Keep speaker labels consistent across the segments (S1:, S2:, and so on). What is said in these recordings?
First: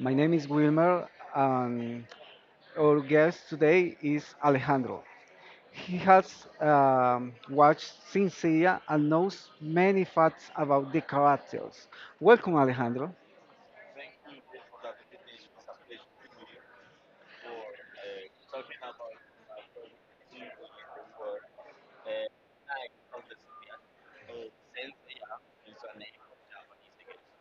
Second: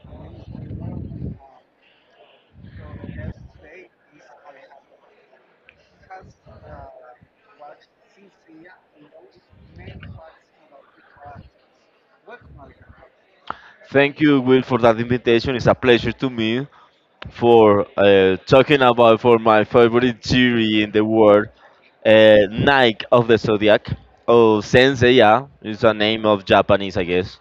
S1: My name is Wilmer, and our guest today is Alejandro. He has watched Sincere and knows many facts about the characters. Welcome, Alejandro.
S2: Thank you, Will, for that invitation. It's a pleasure to me for talking about for my favorite jury in the world, Nike of the Zodiac. Oh, Sensei, yeah, it's a name of Japanese, I guess.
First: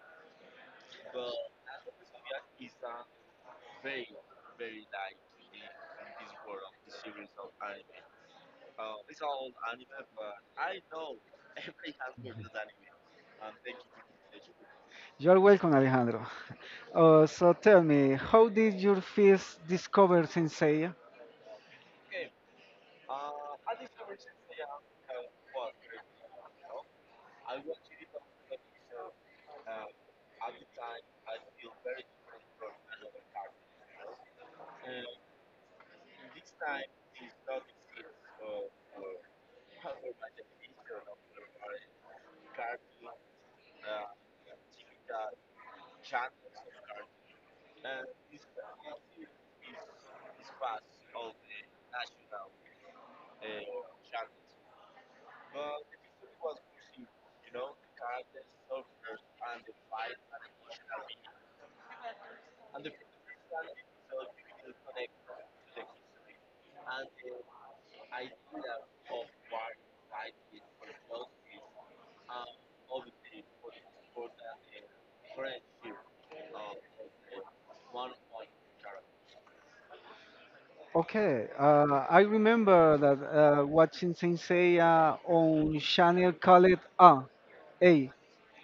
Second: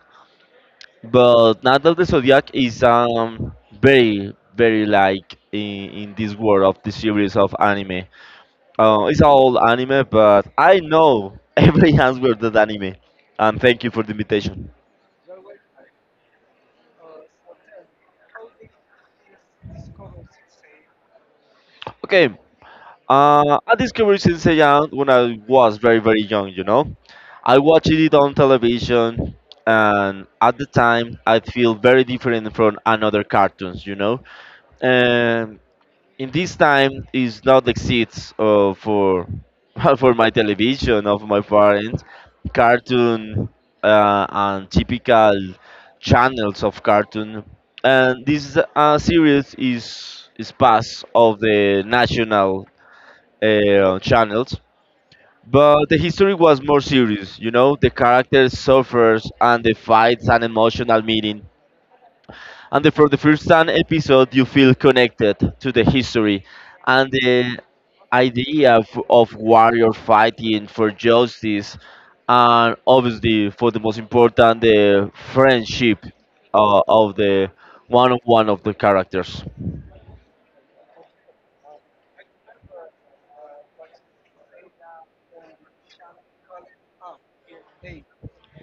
S2: But Knight of the Zodiac is very very like in this world of the series of anime. It's all anime, but I know every answer to that anime. And thank you for the invitation.
S1: You're welcome, Alejandro. So tell me, how did you first discover Sensei?
S2: Okay. I discovered Sensei Young when I was very, very young, you know. I watched it on television, and at the time, I feel very different from another cartoons, you know. And in this time, it's not exists for for my television of my parents, cartoon and typical channels of cartoon. And this series is part of the national channels. But the history was more serious, you know, the characters suffers and the fights an emotional meaning. And the, for the first time episode, you feel connected to the history and the idea of warrior fighting for justice, and obviously for the most important, the friendship of the one of the characters.
S1: Okay, I remember that watching Sensei on channel called A, A, yeah.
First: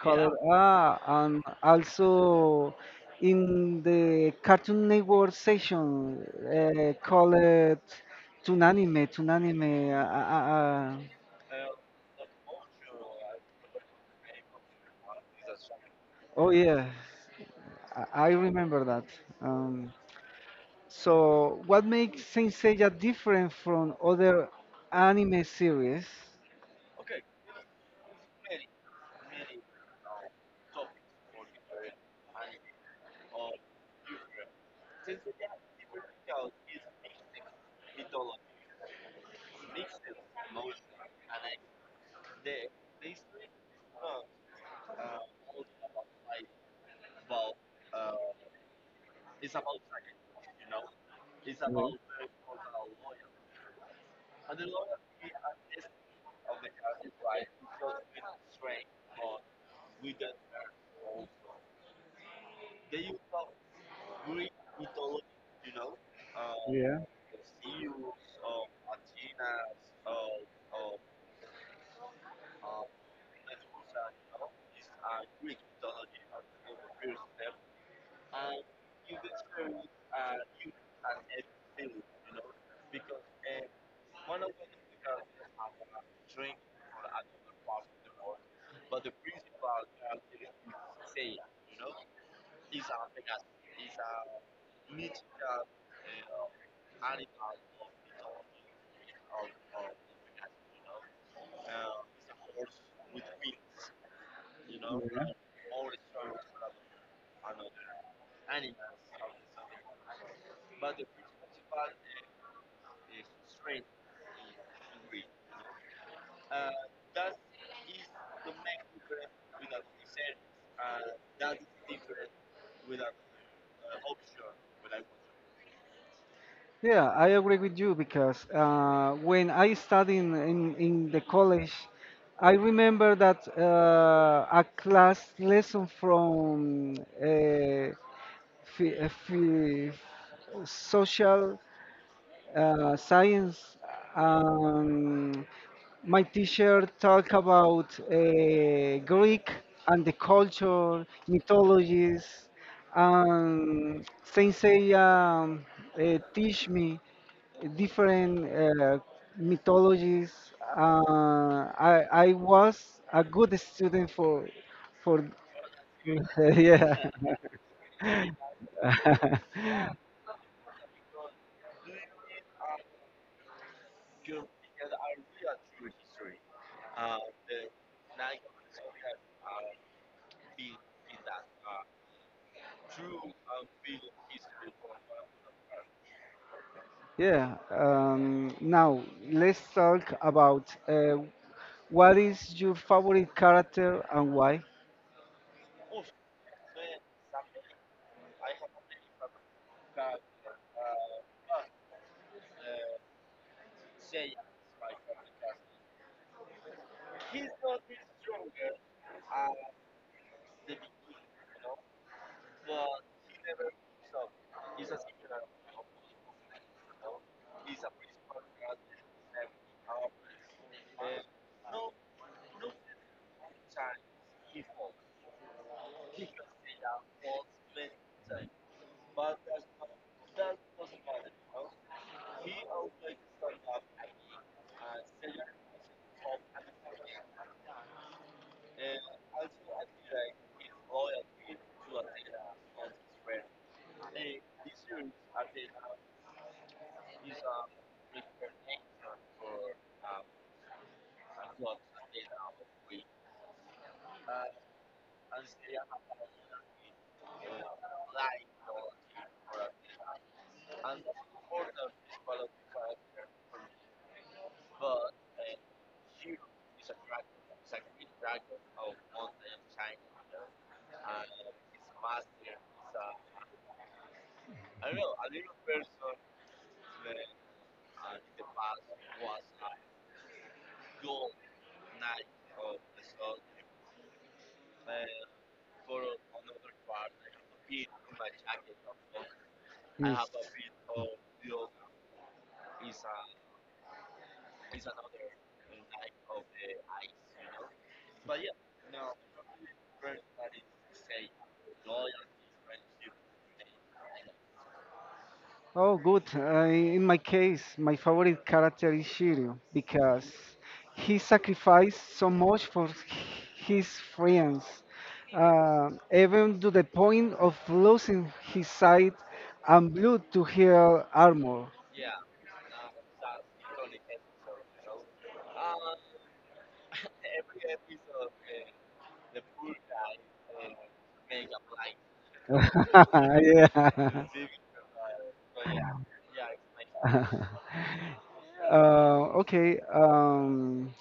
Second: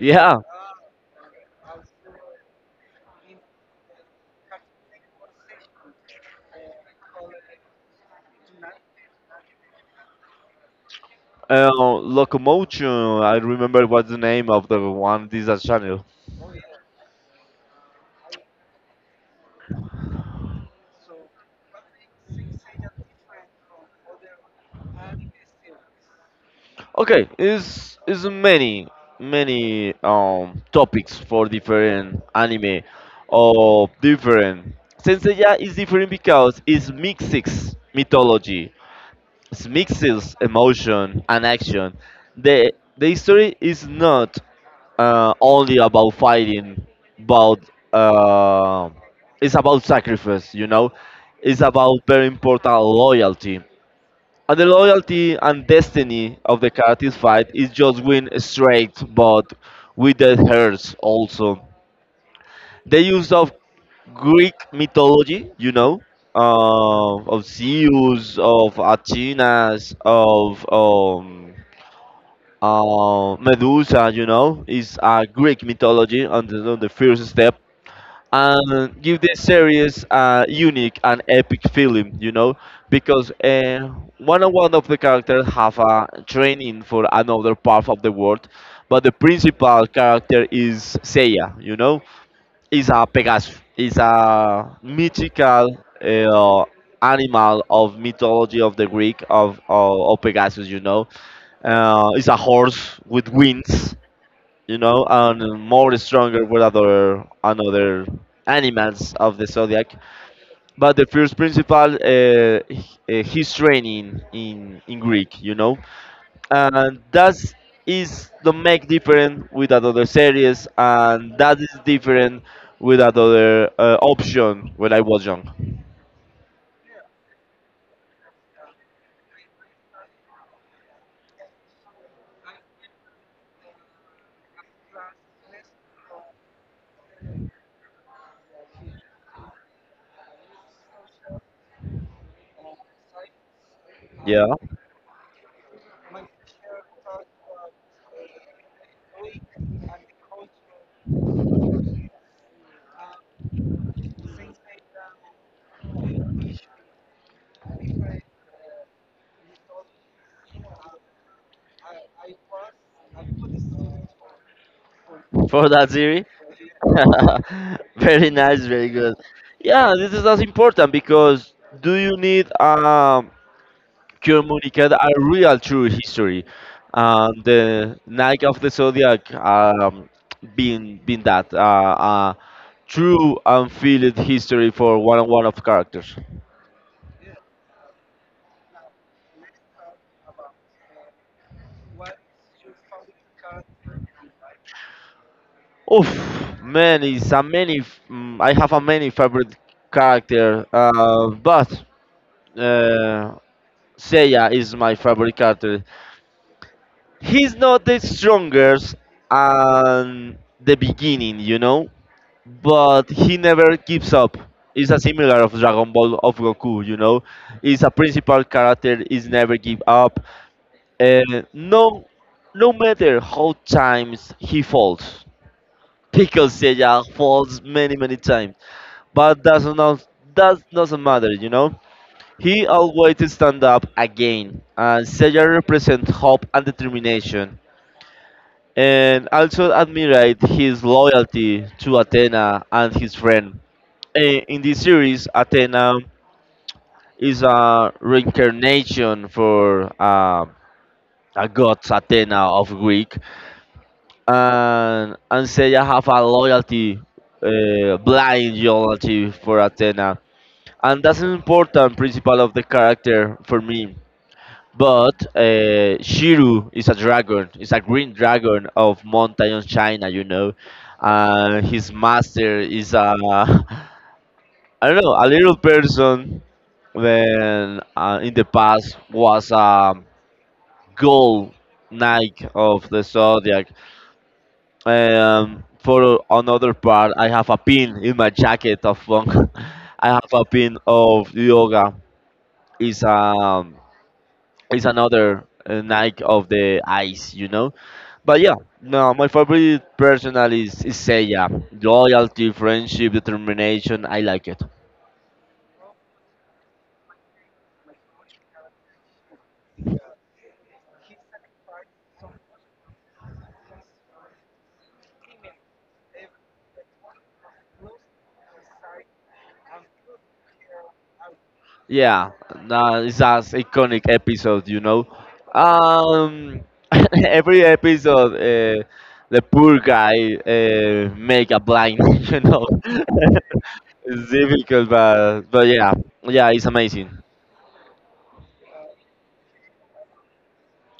S1: Called A, and also in the Cartoon Network section called Toonanime, Toonanime.
S2: Uh, Locomotion, I remember what's the name of the one Disney Channel.
S1: Oh yeah, I remember that. Um, so, what makes Sensei different from other anime series?
S2: Okay, is many many topics for different anime or different. Senseiya is different because it's mixes mythology. It mixes emotion and action. The the story is not only about fighting, but uh, it's about sacrifice. You know, it's about very important loyalty. And the loyalty and destiny of the characters fight is just win straight, but with the hurts also. The use of Greek mythology, you know,
S1: Yeah.
S2: of Zeus, of Athenas, of Medusa, you know, is a Greek mythology on on the first step. And give the series a unique and epic feeling, you know, because one of the characters have a training for another part of the world, but the principal character is Seiya, you know, is a Pegasus, is a mythical animal of mythology of the Greek of Pegasus. You know, it's a horse with wings. You know, and more stronger with other another animals of the zodiac. But the first principal, his training in Greek. You know, and that is the make different with that other series, and that is different with another option when I was young.
S1: Yeah, I agree with you because when I studied in the college, I remember that a class lesson from uh, phi- uh, phi- social science.
S2: Yeah.
S1: Um, my teacher talk about Greek and the culture, mythologies, and Sensei teach me different mythologies. I was a good student for
S2: For that series.
S1: yeah.
S2: Very nice, very good. Yeah, this is as important because do you need communicate a real true history. And the Nike of the Zodiac being that true unfilled history for one of characters.
S1: Yeah. Now let's talk about what is your favorite character and why?
S2: Oof, man, it's a many. I have a many favorite character, but uh, Seiya is my favorite character. He's not the strongest and the beginning, you know, but he never gives up. It's a similar of Dragon Ball of Goku, you know. He's a principal character. He's never give up. And no, no matter how times he falls, because Seiya falls many many times, but that doesn't matter, you know. He always stand up again, and Seiya represent hope and determination, and also admired his loyalty to Athena and his friend. In this series, Athena is a reincarnation for a god Athena of Greek, and Seiya have a loyalty, blind loyalty for Athena, and that's an important principle of the character for me. But Shiru is a dragon, is a green dragon of mountain of China, you know, and his master is a I don't know, a little person, when in the past was a gold knight of the zodiac. For another part, I have a pin in my jacket of funk. I
S1: Yes.
S2: have a pin of yoga. Is um is another knight of the ice, you know. But yeah, no, my favorite personal is Seiya. Loyalty, friendship, determination. I like it.
S1: Oh, good. In my case, my favorite character is Shiryu because he sacrificed so much for his friends, even to the point of losing his sight and blood to heal armor.
S2: Yeah, no, it's as iconic episode, you know. Um, every episode, the poor guy make a blind, you know.
S1: yeah.
S2: It's difficult, but yeah, yeah, it's amazing.
S1: Uh, okay. Um,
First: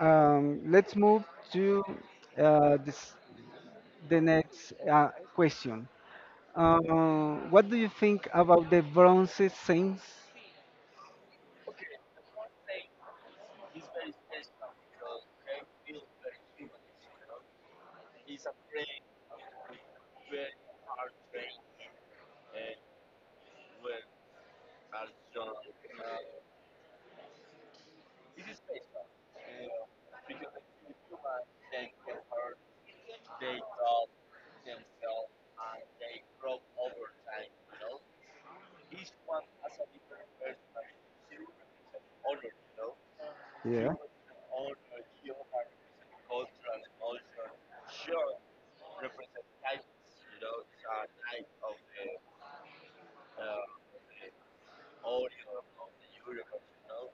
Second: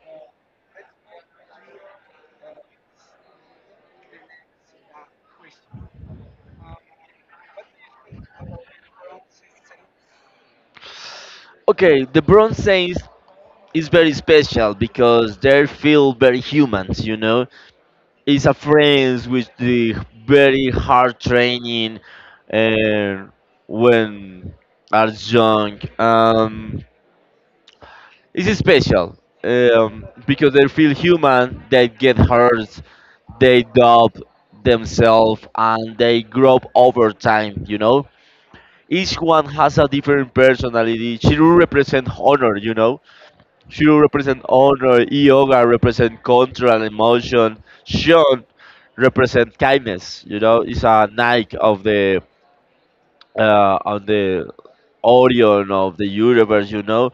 S1: um, let's move to uh, this, the next question. Uh, what do you think about the Bronze Saints?
S2: Okay, the Bronze Saints is very special because they feel very humans, you know. It's a friends with the very hard training, and when are young. It's special because they feel human, they get hurt, they doubt themselves, and they grow up over time, you know? Each one has a different personality. Shiru represents honor, you know? Shiru represents honor, Yoga represents control and emotion, Shion represents kindness, you know? It's a Nike of the, on the Orion of the universe, you know?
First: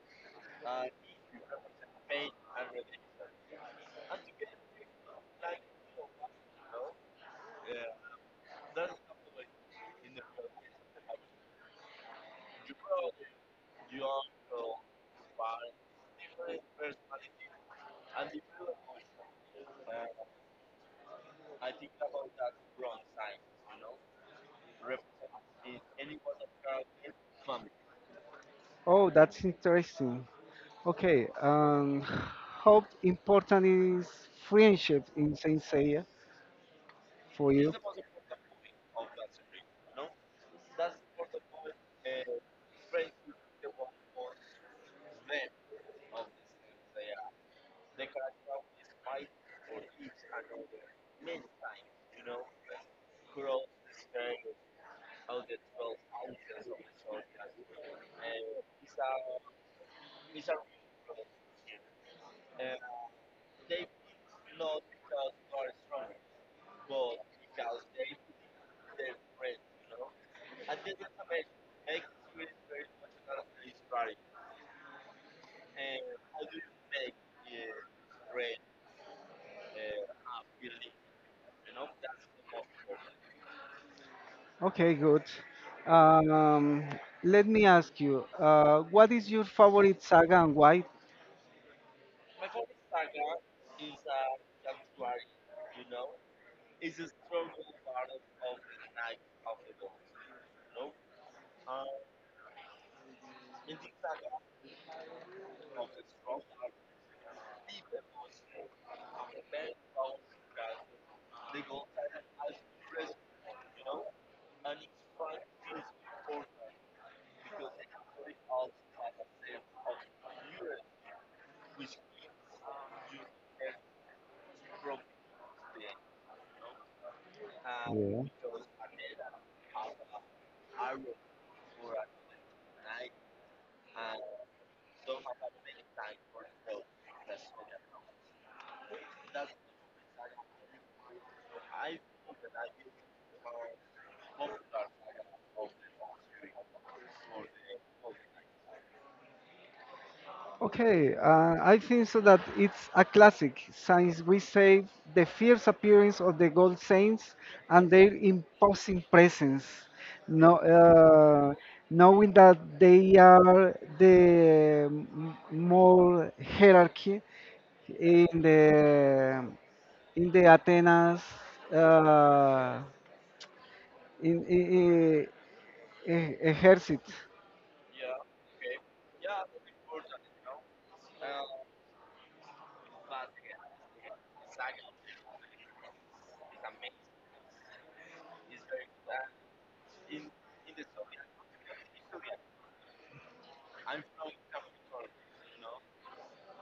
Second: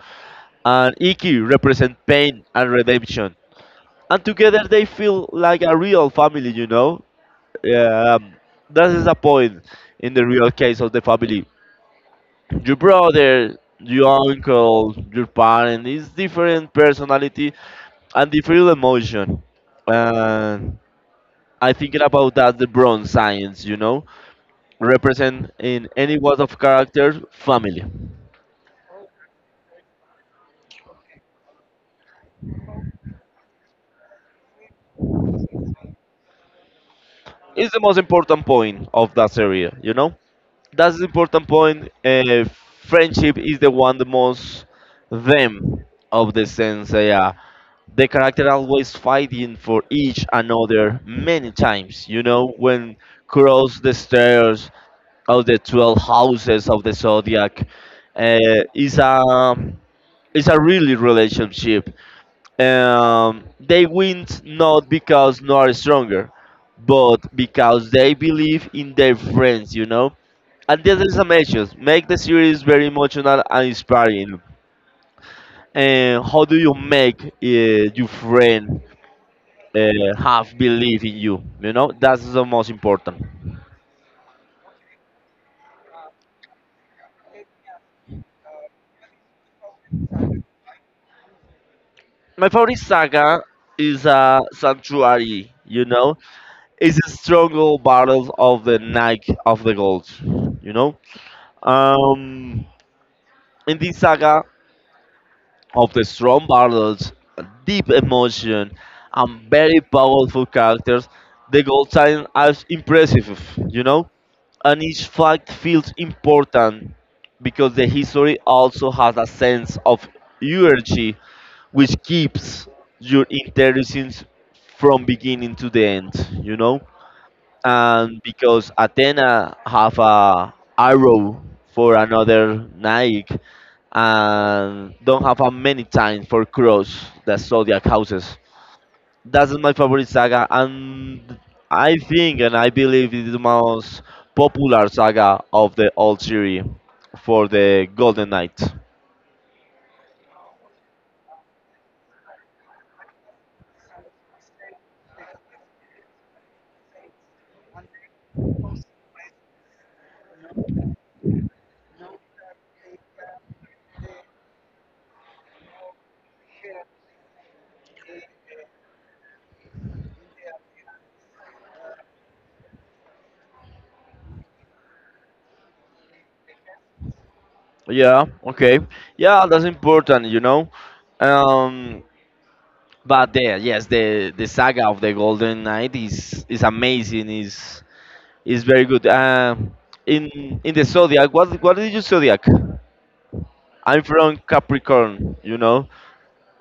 S2: And Iki represent pain and redemption, and together they feel like a real family, you know. Yeah, that is a point in the real case of the family. Your brother, your uncle, your parent is different personality and different emotion, and I thinking about that the bronze science, you know, represent in any world of character family.
S1: Oh, that's interesting. Okay, how important is friendship in Saint Seiya for you?
S2: It's the most important point of that area, you know, that's the important point. Friendship is the one the most them of the sense. Yeah, the character always fighting for each another many times. You know when cross the stairs of the 12 houses of the zodiac uh, is a is a really relationship. They win not because nor stronger, but because they believe in their friends. You know, and there is some issues. Make the series very emotional and inspiring. And how do you make your friend uh, have belief in you? You know, that's the most important.
S1: Okay, good. Um, let me ask you, what is your favorite saga and why?
S2: My favorite saga is Sanctuary. You know, it's a struggle battle of the Knight of the gods. You know, um, in this saga, of the strong battles, deep emotion, and very powerful characters, the gold sign is impressive, you know? And each fact feels important because the history also has a sense of urgency which keeps your interesting from beginning to the end, you know? And because Athena have a arrow for another knight and don't have a many time for cross the zodiac houses. That's my favorite saga, and I think and I believe it is the most popular saga of the old series for the Golden Knight.
S1: Okay, I think so that it's a classic since we say the fierce appearance of the gold saints and their imposing presence. No, knowing that they are the m- more hierarchy in the in the Atenas uh, in, in, ejército.
S2: Yeah, okay, yeah, that's important, you know. Um, But there, yes, the saga of the Golden Knight is amazing. Is very good. In the zodiac, what is your zodiac? I'm from Capricorn. You know,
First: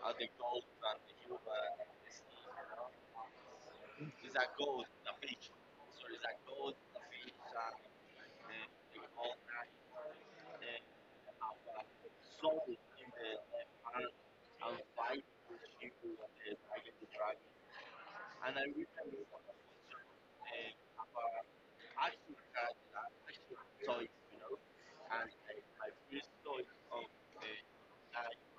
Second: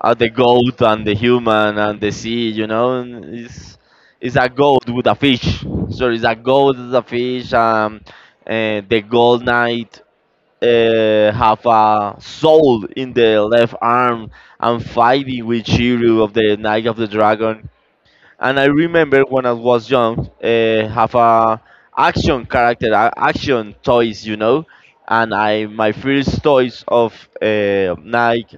S2: the goat and the human and the sea. You know, and it's a goat with a fish. So it's a goat with a fish. And the Gold Knight have a soul in the left arm and fighting with Shiryu of the Knight of the Dragon. And I remember when I was young, have a action character, action toys, you know, and I my first toys of uh, Nike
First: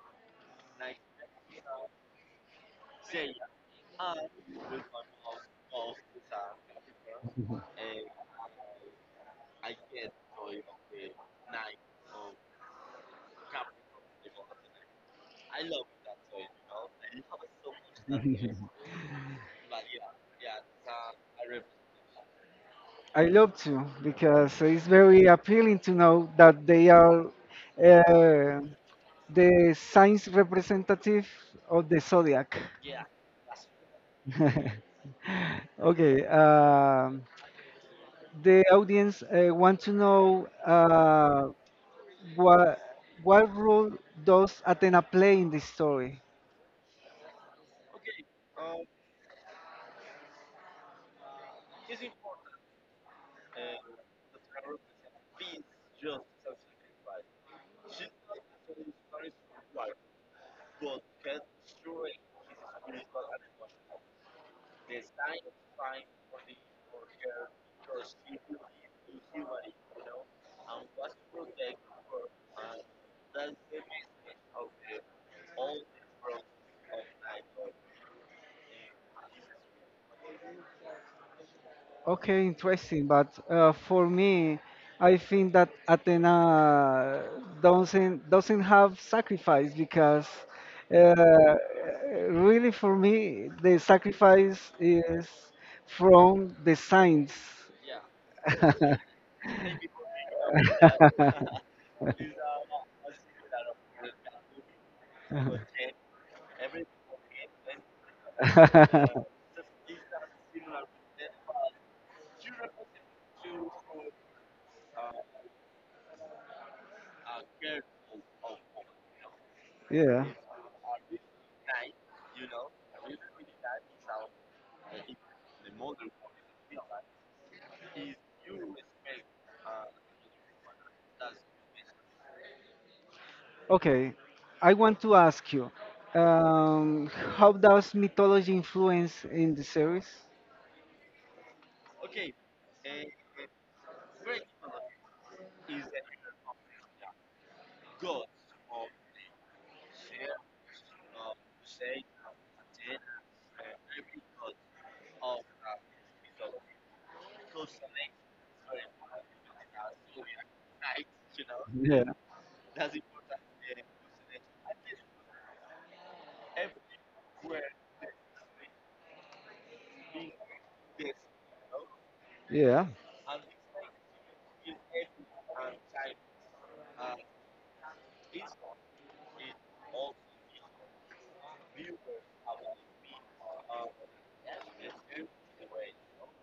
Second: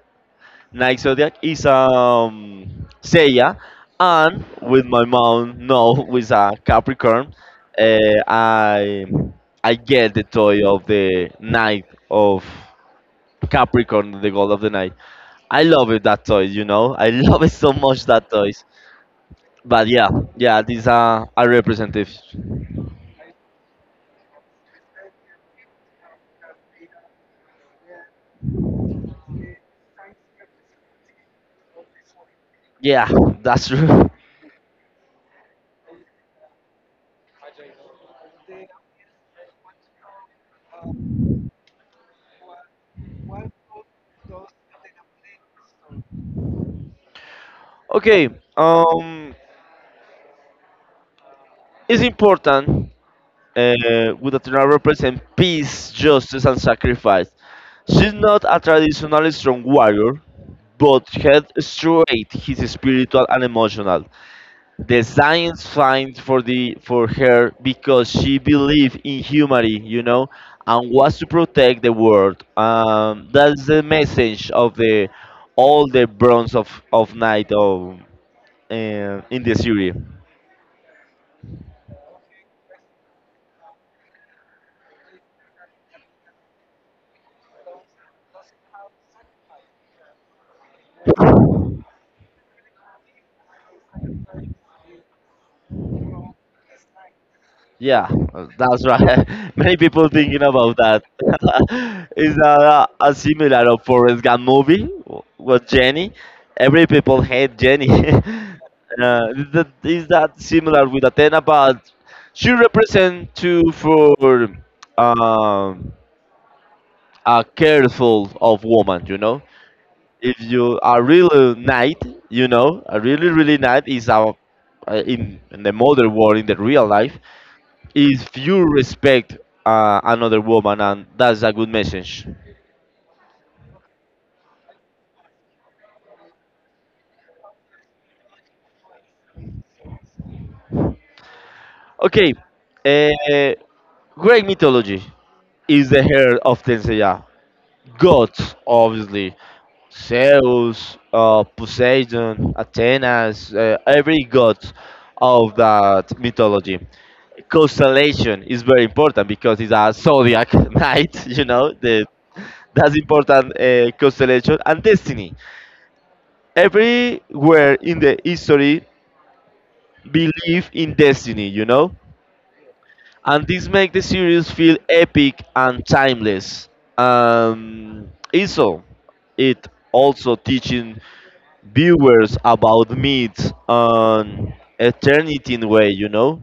S2: Nike Zodiac is Seiya, and with my mom no, with a Capricorn, uh, I I get the toy of the Knight of Capricorn, the God of the Night. I love it that toy, you know. I love it so much that toy. But yeah, yeah, these are representatives.
S1: I love to because it's very appealing to know that they are uh, the science representative of the zodiac.
S2: Yeah, that's true.
S1: Okay, the audience want to know what what role does Athena play in this story?
S2: Okay, um, it's important uh, with Athena represent peace, justice, and sacrifice. She's not a traditionally strong warrior, but head straight, his spiritual and emotional. The science finds for the for her because she believed in humanity, you know, and was to protect the world. That's the message of the all the bronze of night of uh, in the series.
S1: Okay, interesting. But for me, I think that Athena doesn't have sacrifice because uh, really for me the sacrifice is from the signs.
S2: Yeah, that's right. Many people thinking about that. Is that a similar of Forrest Gump movie with Jenny? Every people hate Jenny. Is that similar with Athena? But she represent too for um, a careful of woman. You know,
S1: yeah.
S2: if you are really knight, you know, a really really knight is a in the modern world in the real life, if you respect another woman, and that's a good message.
S1: Okay, I want to ask you, um, how does mythology influence in the series?
S2: Okay, uh, Greek mythology is the heir of Tenseya. Gods, obviously. Zeus, Poseidon, Athenas, every god of that mythology. Constellation is very important because it's a zodiac night, you know,
S1: Yeah.
S2: the, that's important constellation and destiny. Everywhere in the history believe in destiny, you know?
S1: Yeah,
S2: And this makes the series feel epic and timeless. Also, it also teaching viewers about myths and eternity in a way, you know?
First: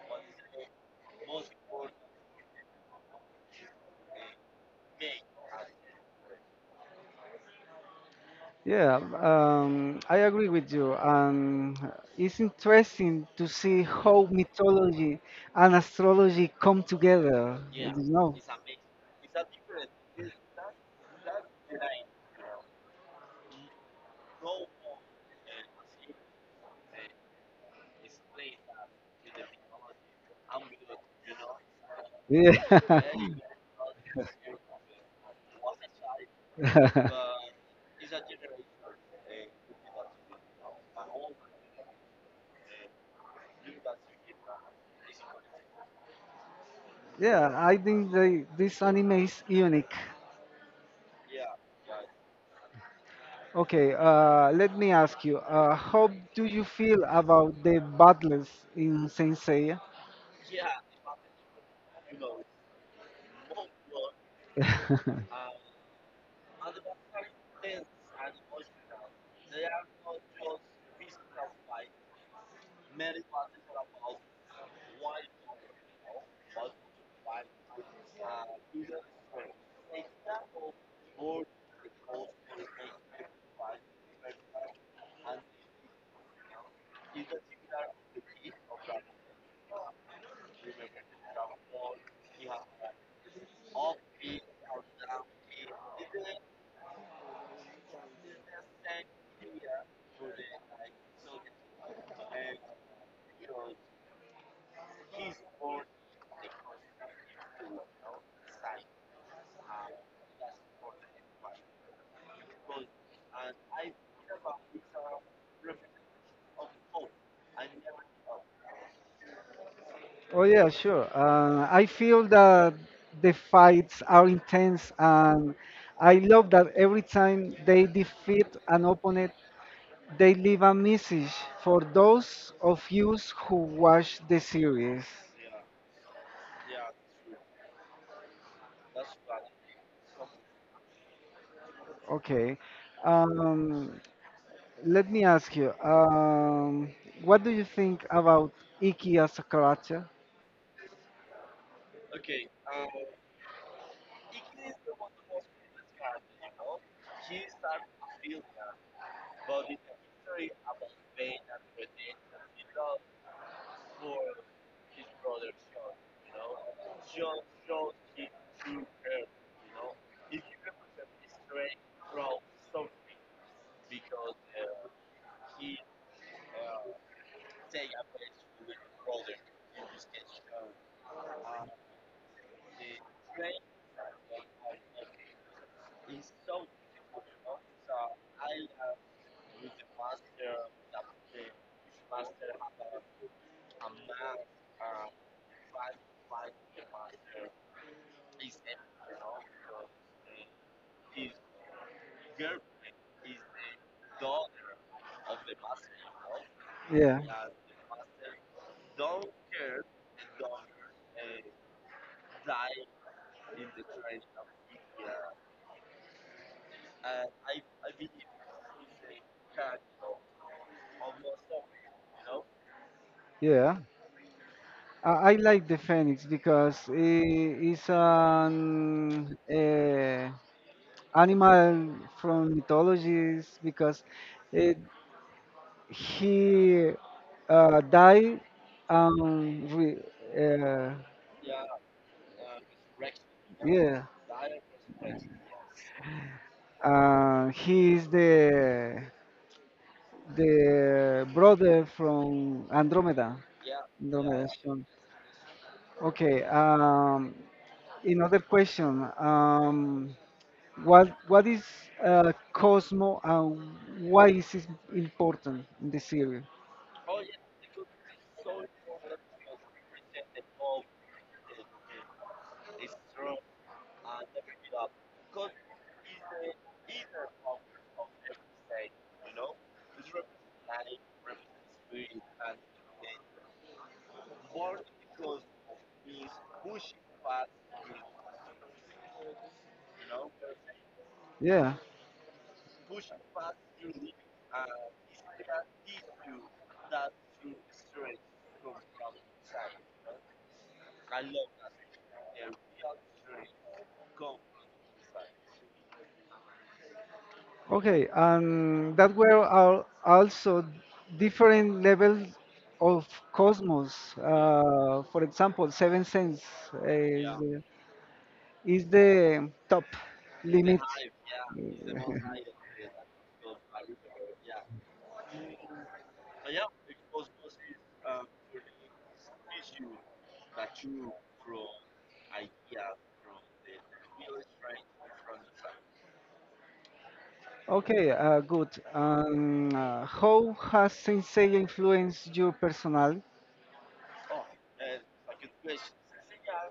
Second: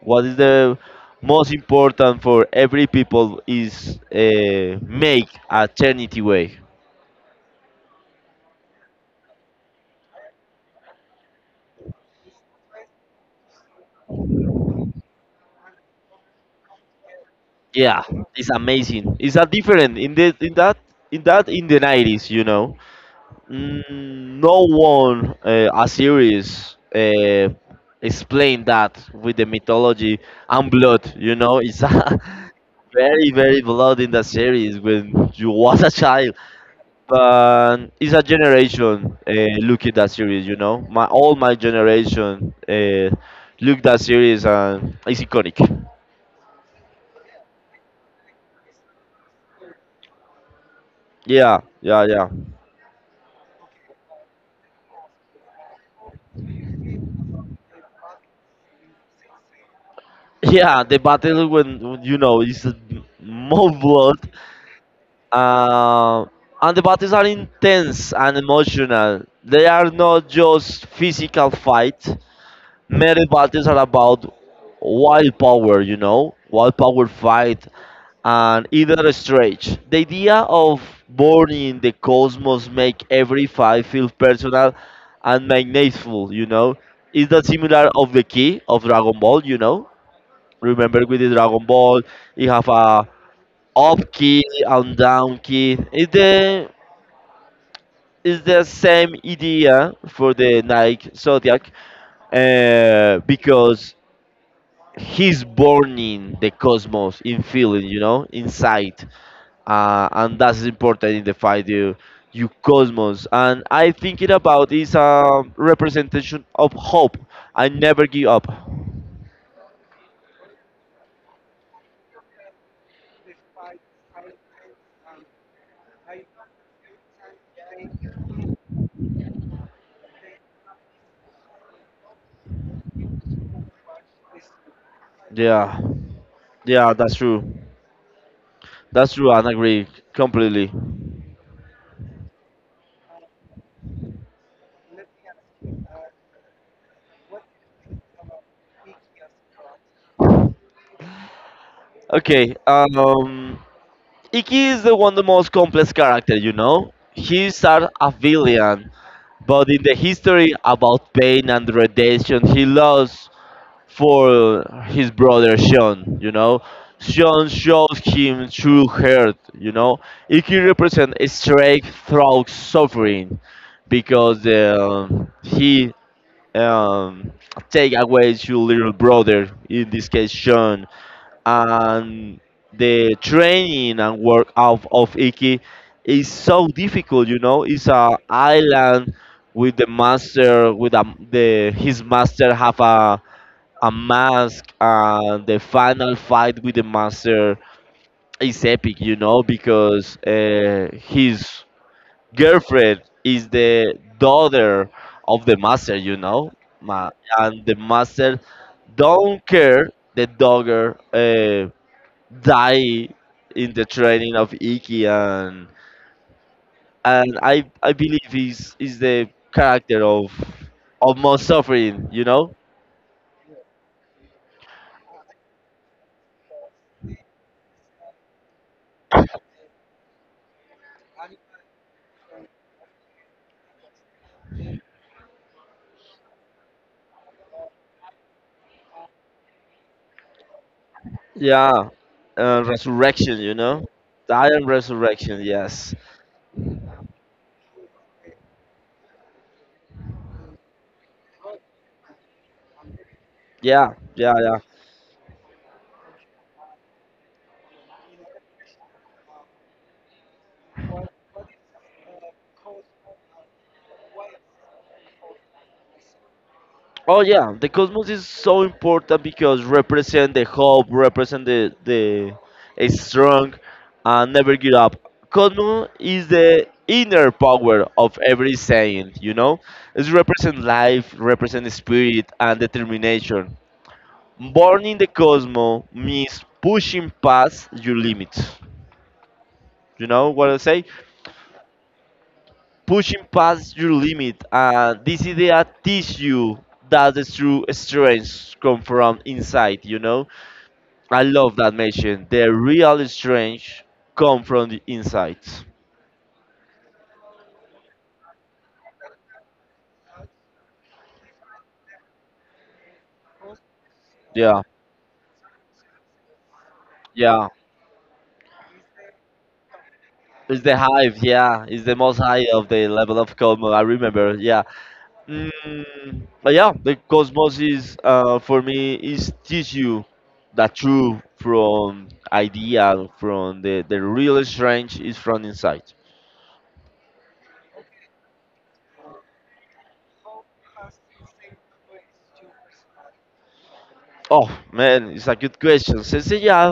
S2: What is the most important for every people is make eternity way.
S1: yeah, I agree with you. It's interesting to see how mythology and astrology come together. You
S2: Yeah,
S1: know?
S2: it's amazing. It's a different in the in the 90s, you know. Mm, no one a series explained that with the mythology and blood. You know, it's a
S1: Yeah.
S2: very blood in the series when you was a child. But it's a generation look at that series. You know, my all my generation look that series and it's iconic.
S1: yeah, I think they, this anime is unique.
S2: Yeah, yeah, yeah.
S1: Okay, let me ask you, how do you feel about the battles in Saint Seiya?
S2: Yeah, the battle you know it's more blood, uh, and the battles are intense and emotional. They are not just physical fight. Many battles are about wild power, you know, wild power fight, and either stretch. The idea of burning the cosmos make every fight feel personal and magnetful, you know. Is that similar of the key of Dragon Ball, you know? Remember with the Dragon Ball, you have a up key and down key. It's the same idea for the Nike Zodiac, because he's born in the cosmos, in feeling, you know, inside, and that's important in the fight. You cosmos, and I thinking about is a representation of hope. I never give up.
S1: Oh yeah, sure. I feel that the fights are intense, and I love that every time they defeat an opponent, they leave a message for those of you who watch the series.
S2: Yeah, yeah, that's true. That's true, I agree completely.
S1: Okay, um, let me ask you, what do you think about Iki as a character?
S2: Okay, Iki is the one the most complex character, you know? He started a villain, but in the history about pain and redemption he lost for his brother Sean, you know? Sean shows him true hurt, you know? Iki represents strength through suffering because he um, take away your little brother, in this case Sean, and the training and work out of Iki is so difficult. You know, it's a island with the master, with a, the his master have a mask, and the final fight with the master is epic. You know, because his girlfriend is the daughter of the master. You know, Ma-
S1: Yeah,
S2: and the master don't care the dogger. Die in the training of Iki and and I believe he's is the character of most suffering, you know?
S1: yeah. I like the phoenix because it is an animal from mythologies because it, he died and uh,
S2: Yeah. Resurrection, you know?
S1: yeah,
S2: I am resurrection, yes.
S1: he is the brother from Andromeda.
S2: Yeah, yeah,
S1: Andromeda.
S2: yeah.
S1: Sean. Okay. Another question. What is Cosmo and why is it important in the series?
S2: Oh yeah, the cosmos is so important because represent the hope, represent the a strong, and never give up. Cosmos is the inner power of every saint. You know, it represent life, represent spirit and determination. Born in the cosmos means pushing past your limits. You know what I say?
S1: Yeah.
S2: Pushing past your limit, and this idea teach you that the true strength come from inside. You know, I love that mention. The real strange come from the inside.
S1: Okay. And that were al- also different levels of cosmos.
S2: Yeah,
S1: For example, seven sense uh, is
S2: yeah.
S1: the, is the top
S2: It's the
S1: limit.
S2: hive. Yeah, it's the most high of the level of cosmos. I remember. Yeah. Mm, but yeah, the cosmos is for me is teach you that true from ideal from the real strange is from inside.
S1: Okay, good. How has Sensei influenced your personal?
S2: Oh man, it's a good question. Cecilia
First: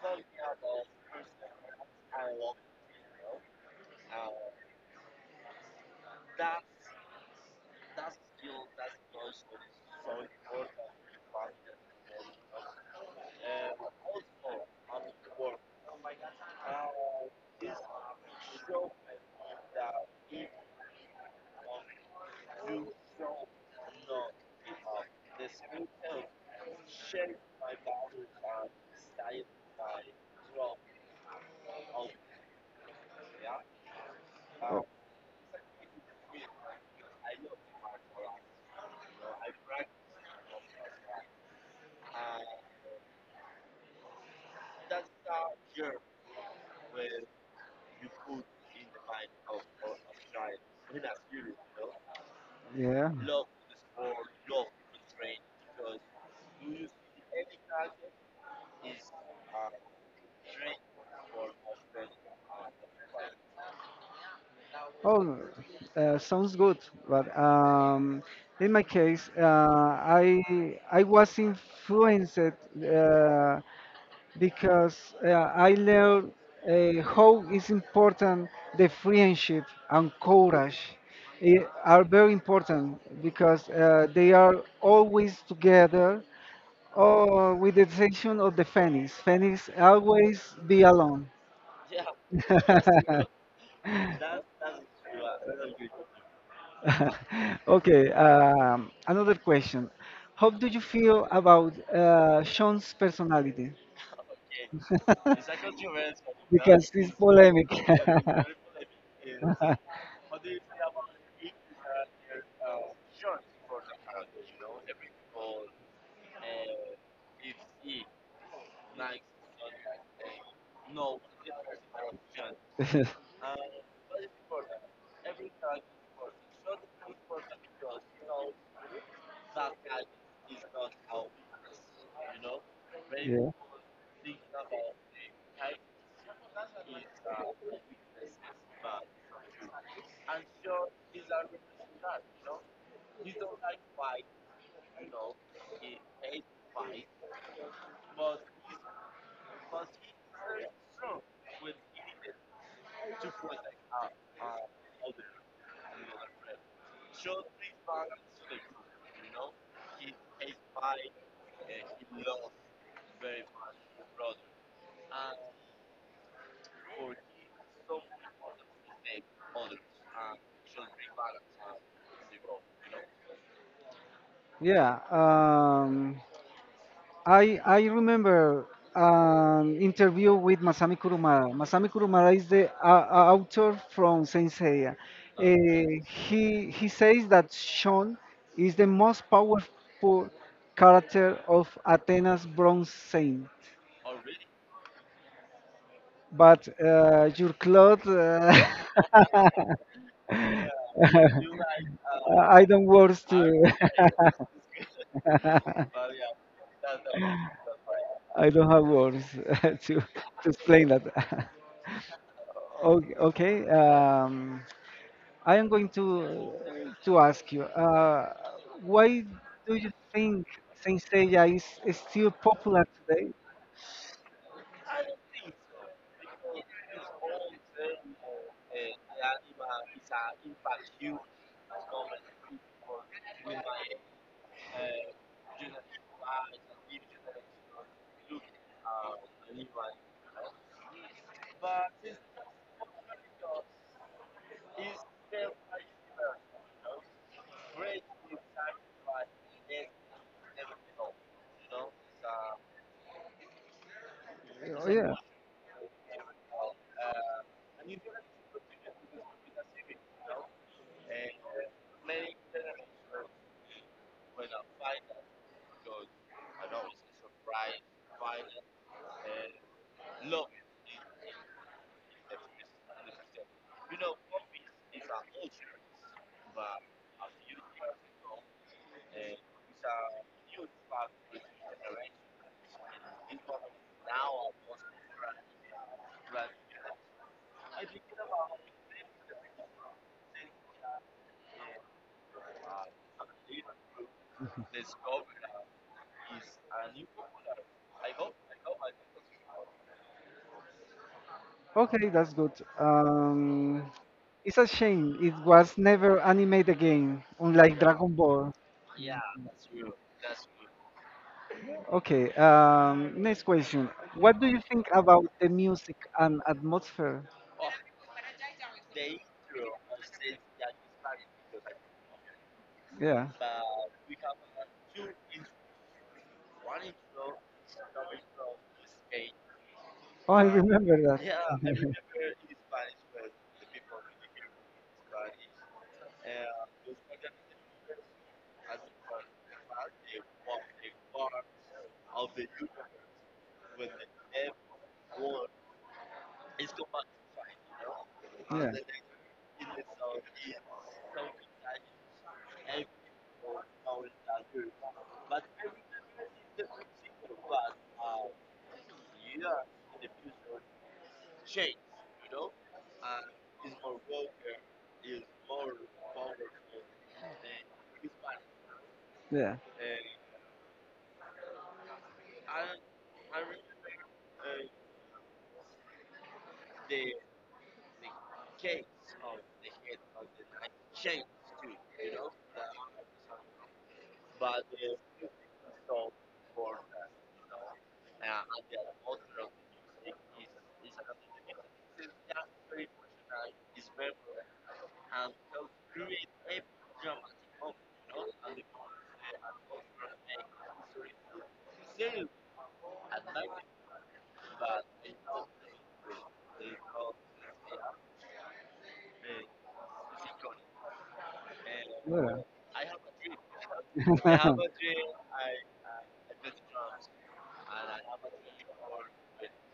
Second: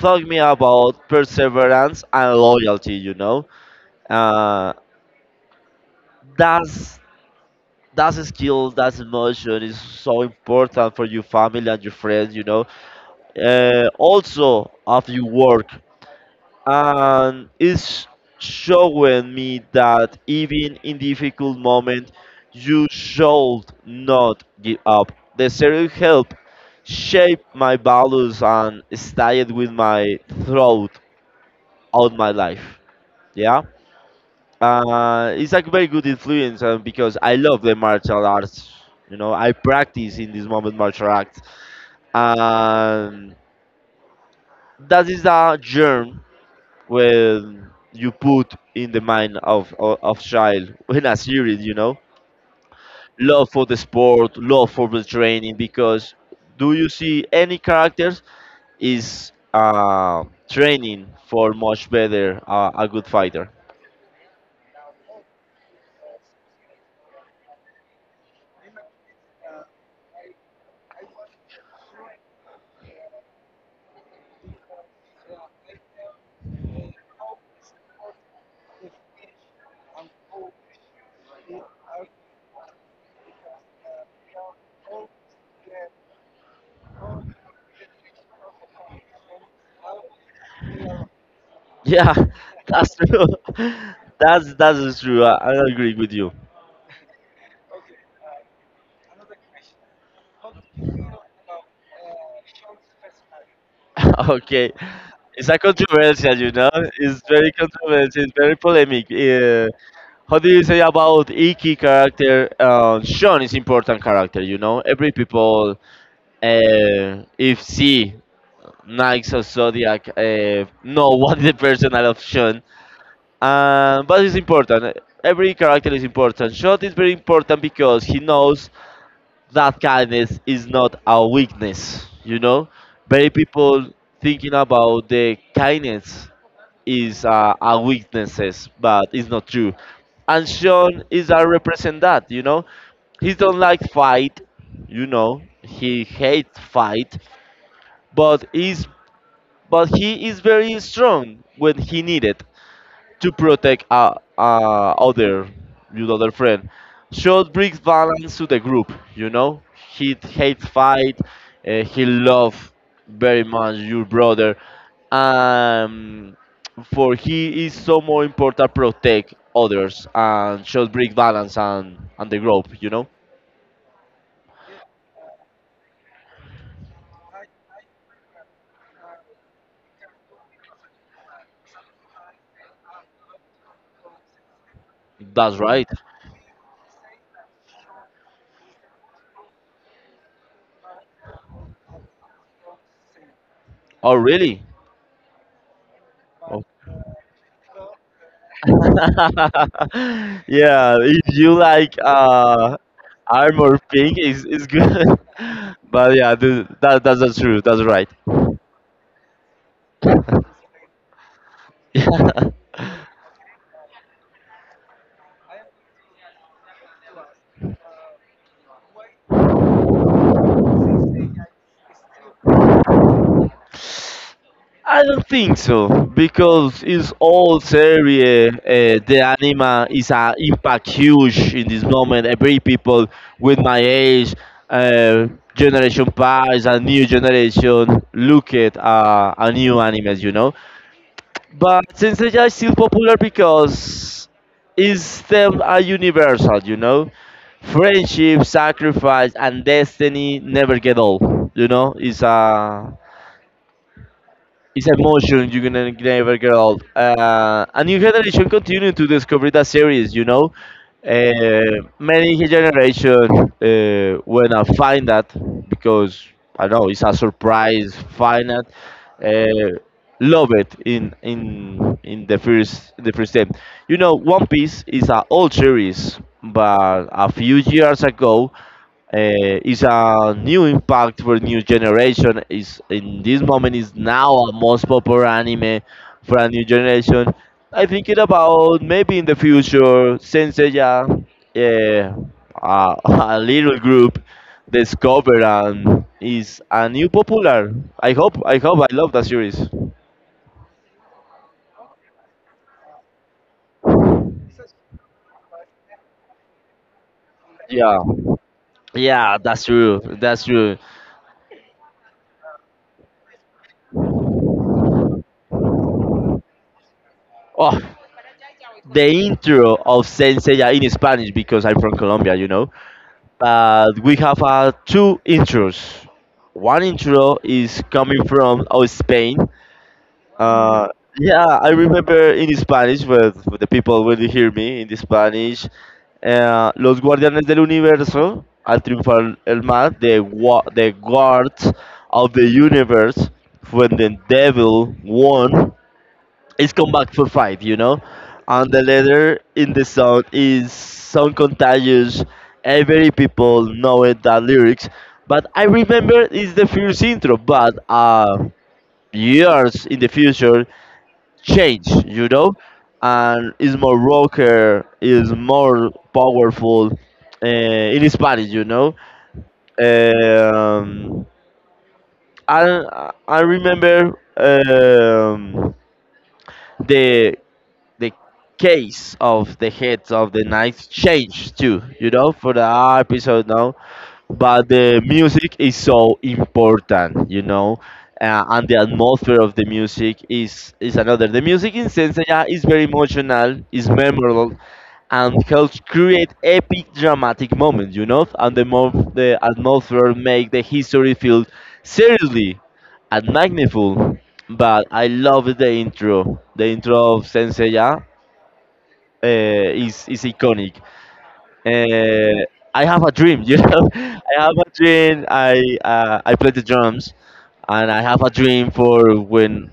S2: taught me about perseverance and loyalty. You know. Uh, that's that's a skill that's emotion is so important for your family and your friends, you know, also of your work, and it's showing me that even in difficult moment you should not give up. The series help shape my values and stayed with my throughout all my life. Yeah. It's like very good influence because I love the martial arts. You know, I practice in this moment martial arts. Um, that is a germ when you put in the mind of child when a series, you know,
S1: Yeah.
S2: love for the sport, love for the training. Because do you see any characters is training for much better a good fighter?
S1: Oh, sounds good. But in my case, I was influenced because I learned how is important the friendship and courage I- are very important because they are always together. Oh, with the exception of the Phoenix. Phoenix always be alone.
S2: Yeah, that's true. That's that is true. I agree with you.
S1: Okay, another question. How do you feel about Sean's personality?
S2: Okay, it's a controversial, you know.
S1: Because it's
S2: It's very
S1: polemic.
S2: controversial. It's
S1: How
S2: very polemic.
S1: you You you about
S2: How do you say about Iki character? Sean is
S1: person
S2: important character,
S1: person.
S2: you
S1: know,
S2: know.
S1: know every
S2: Every people, uh, if
S1: is
S2: see
S1: not?
S2: Nikes or Zodiac, know what the personal of Sean.
S1: Insurance.
S2: But it's important. Every character is important. Sean is very important because he knows that kindness is
S1: important.
S2: not a weakness, you know? Many people thinking about the kindness is a weaknesses, but it's not true. And Sean is a represent that, you know? He don't like fight, you know? He hates fight, but he's but he is very strong when he needed to protect other your other friend. Shot brings balance to the group. You know, he hates fight. He love very much your brother. Um, for he is so more important protect others and should bring balance and the group. You know,
S1: Yeah, I remember an interview with Masami Kurumada. Masami Kurumada is the author from Saint Seiya.
S2: that's right.
S1: He says that Sean is the most powerful character of Athena's Bronze Saint,
S2: Oh really?
S1: but your clothes,
S2: Yeah, if you like
S1: I don't work to.
S2: armor pink, is good. But yeah, the, that that's the truth. That's right.
S1: I don't have words to to explain that.
S2: Yeah.
S1: okay, okay. I am going to ask you. Why do you think Sensei is still popular today?
S2: I don't think so because it's all serie. The anima is an impact huge in this moment. Every people with my age, uh, generation past, and new generation look at a new anime. You know, but Sensei is still popular because its themes are universal, you know? Friendship, sacrifice, and destiny never get old. You know, it's a it's
S1: Oh,
S2: a
S1: yeah.
S2: motion you can never get old. A new generation continue to discover that series, you know. Many generation when I find that because I don't know it's a surprise. Find that, uh, love it in the first time. You know, One Piece is an old series, but a few years ago is a new impact for new generation is in this moment is now a most popular anime for a new generation. I think it about maybe in the future sensei, yeah, a little group discover and is a new popular. I hope, I hope, I love that series.
S1: Okay, that's good. Um, it's a shame it was never animated again, unlike
S2: Yeah,
S1: Dragon Ball.
S2: yeah, that's true, that's true.
S1: Okay. Next question. What do you think about the music and atmosphere?
S2: Oh, the intro of sensei in Spanish because I'm from Colombia, you know,
S1: Yeah.
S2: but we have two intros. One intro is coming from, oh, Spain. Mm. Uh,
S1: Remember
S2: yeah, I remember in Spanish, but the people will hear me in Spanish. Eh, los guardianes del universo, al triunfar el mal, the, wa- the guards of the universe, when the devil won it's come back for five, you know? And the letter in the song is so contagious. Every people know it, the lyrics. But I remember it's the first intro, but years in the future change, you know? And it's more rocker, is more powerful in Spanish, you know?
S1: yeah. Yeah.
S2: Um, I remember the the case of the heads of the knights changed too, you know, for the episode now. But the music is so important, you know, and the atmosphere of the music is another. The music in Senseiya is very emotional, is memorable, and helps create epic dramatic moments, you know, and the more the atmosphere make the history feel seriously and magnificent. But I love the intro of Senseiya is iconic. Uh, I have a dream, you know. I have a dream. I play the drums, and I have a dream for when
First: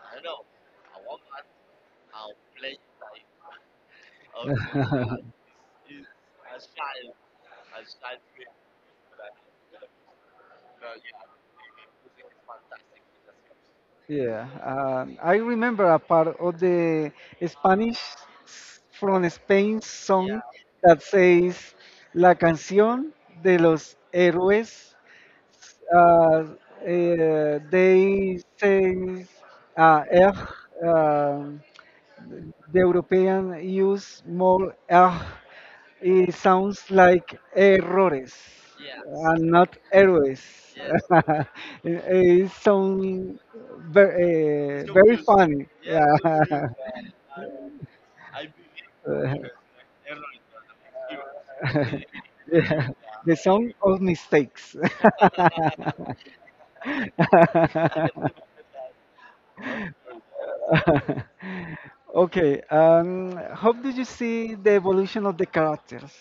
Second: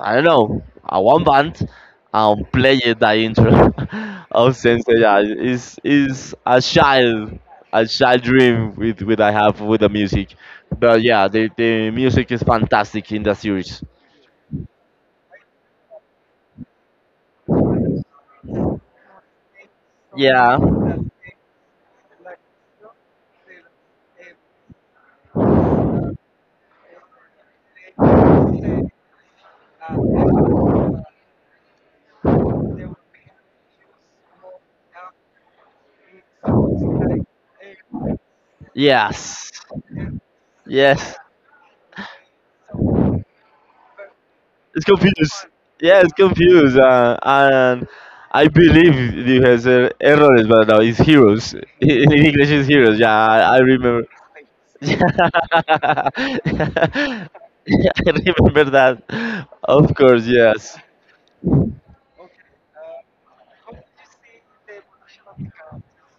S2: I don't know a one band, play it that intro of Sensei. Yeah, is a child dream with I have with the music. But yeah, the music is fantastic in the series.
S1: Yeah, I remember a part of the Spanish s- from Spain song
S2: Yeah.
S1: that says La canción de los héroes. Uh, they say uh, er, the European use more ah, it sounds like errores and
S2: Yes.
S1: not errors.
S2: Yes.
S1: it sounds very,
S2: It's
S1: very
S2: confused.
S1: funny.
S2: Yeah, it's
S1: Yeah.
S2: confused. And I believe you has errors, but no, it's heroes. In English, it's
S1: Yeah.
S2: heroes. Yeah,
S1: The
S2: I
S1: song of
S2: remember.
S1: mistakes.
S2: I remember that. Of course, yes.
S1: Okay, how do you see the evolution of the characters?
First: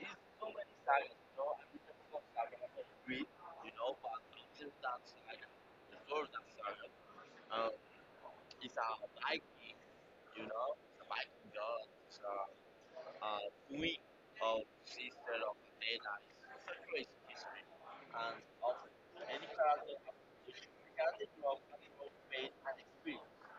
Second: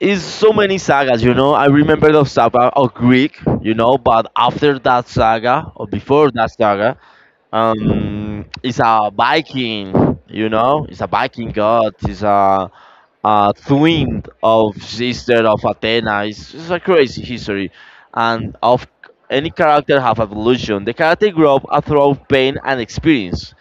S2: It's so many sagas, you know. I remember the saga of Greek, you know, but after that saga or before that saga, it's a Viking, you know, it's a Viking god, it's a twin of sister of Athena. It's a crazy history, and of any character have evolution. The character grow up through pain and experience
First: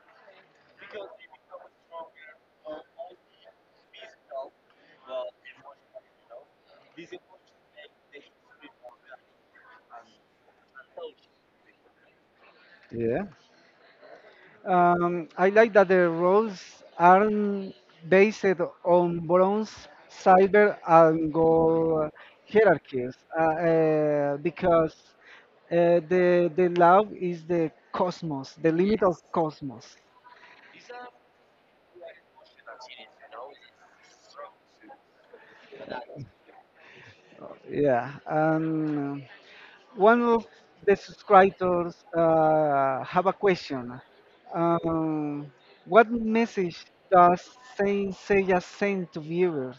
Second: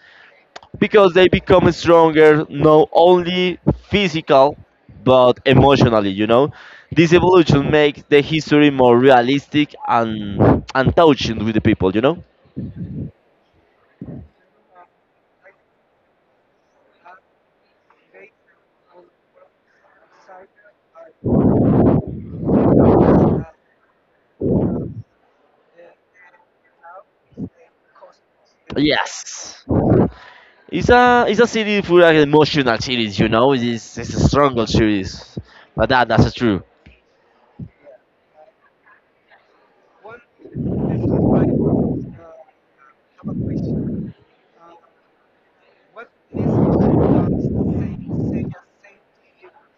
S2: because they become stronger not only physical but emotionally, you know. This evolution makes the history more realistic and touching with the people, you know.
S1: Yeah. I like that the roles aren't based on bronze, silver, and gold hierarchies because the love is the cosmos, the limit of
S2: Yes,
S1: cosmos.
S2: it's a series for an emotional series, you know, it's a strong series, but that that's true.
S1: Yeah, and one of the subscribers have a question. Um, what message does Saint Seiya send to viewers?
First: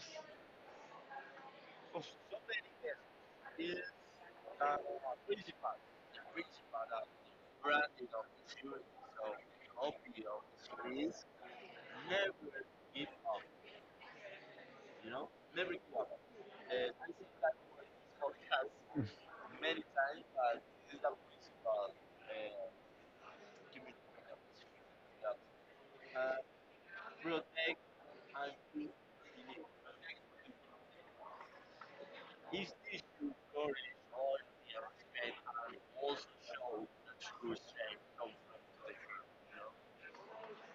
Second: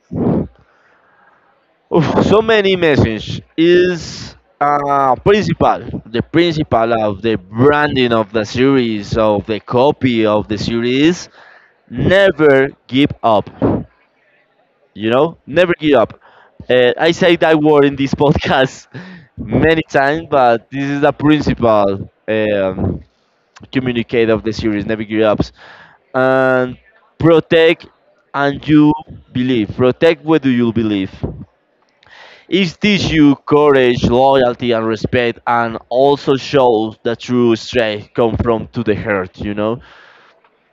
S2: Oof, so many message is principal, the principal of the branding of the series, of the copy of the series. Never give up. You know, never give up. I say that word in this podcast many times, but this is the principal communicate of the series. Never give up and protect and you believe. Protect what do you believe. It teaches you courage, loyalty, and respect, and also shows that true strength comes from to the heart. You know,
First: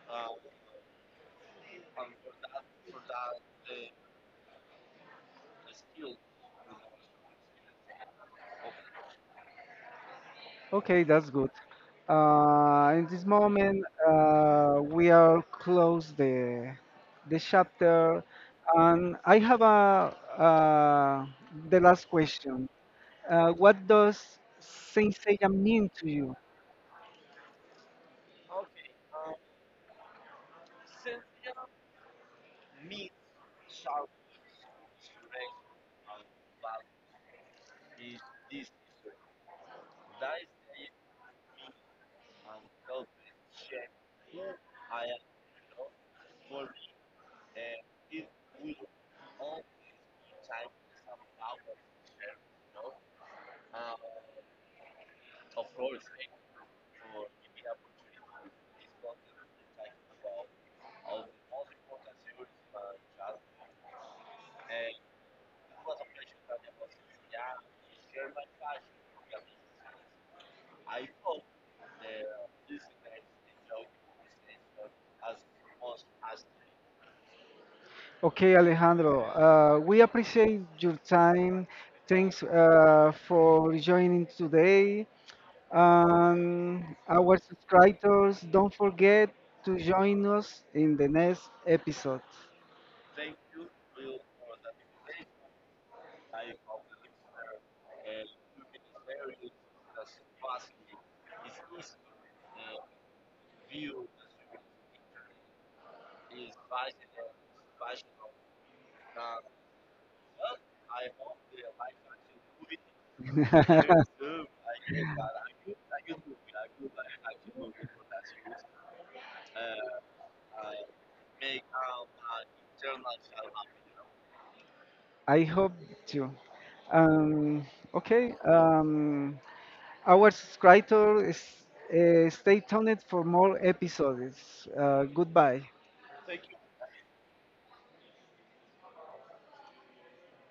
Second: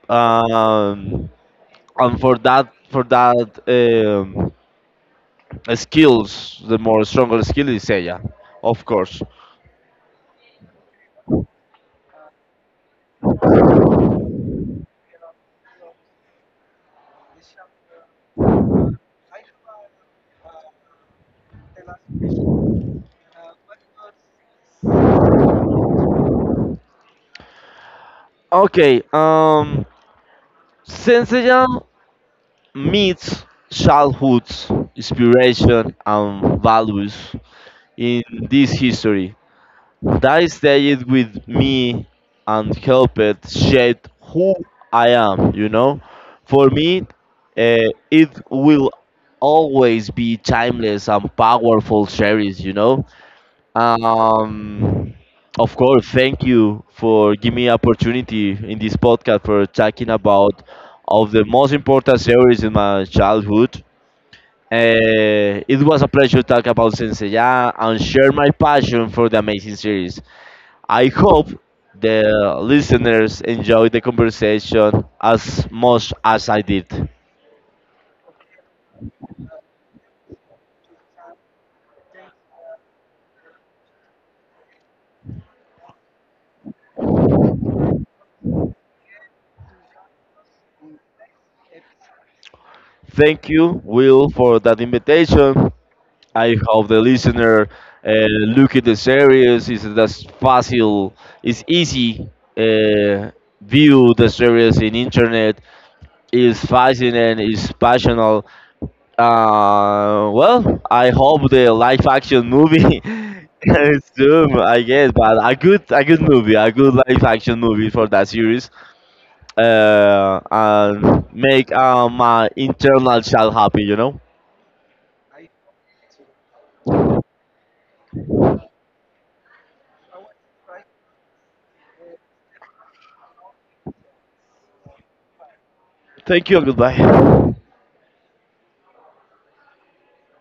S2: um, and for that skills, the more stronger skill is Seiya, of course.
S1: Okay, that's good. In this moment, we are close the chapter, and I have a the last question. What does Saint Seiya mean to you?
S2: Okay, Senseiya meets childhood's inspiration and values in this history. That stayed with me and helped shape who I am, you know? For me, it will always be timeless and powerful series, you know? Um, of course, thank you for giving me opportunity in this podcast for talking about of the most important series in my childhood. It was a pleasure to talk about Senseiya and share my passion for the amazing series. I hope the listeners enjoyed the conversation as much as I did.
S1: Okay, Alejandro, we appreciate your time. Thanks for joining today. Our subscribers, don't forget to join us in the next episode.
S2: Thank you, Will, for that invitation. I hope the listener look at the series. It's that's fácil, it's easy uh, view the series in internet. It's fascinating, it's passionate. Well, I hope the live action movie is soon, I guess, but a good movie, a good live action movie for that series. And make my internal child happy, you know.
S1: I hope too. Um, okay. Um, our subscriber is stay tuned for more episodes. Goodbye.
S2: Thank you and goodbye.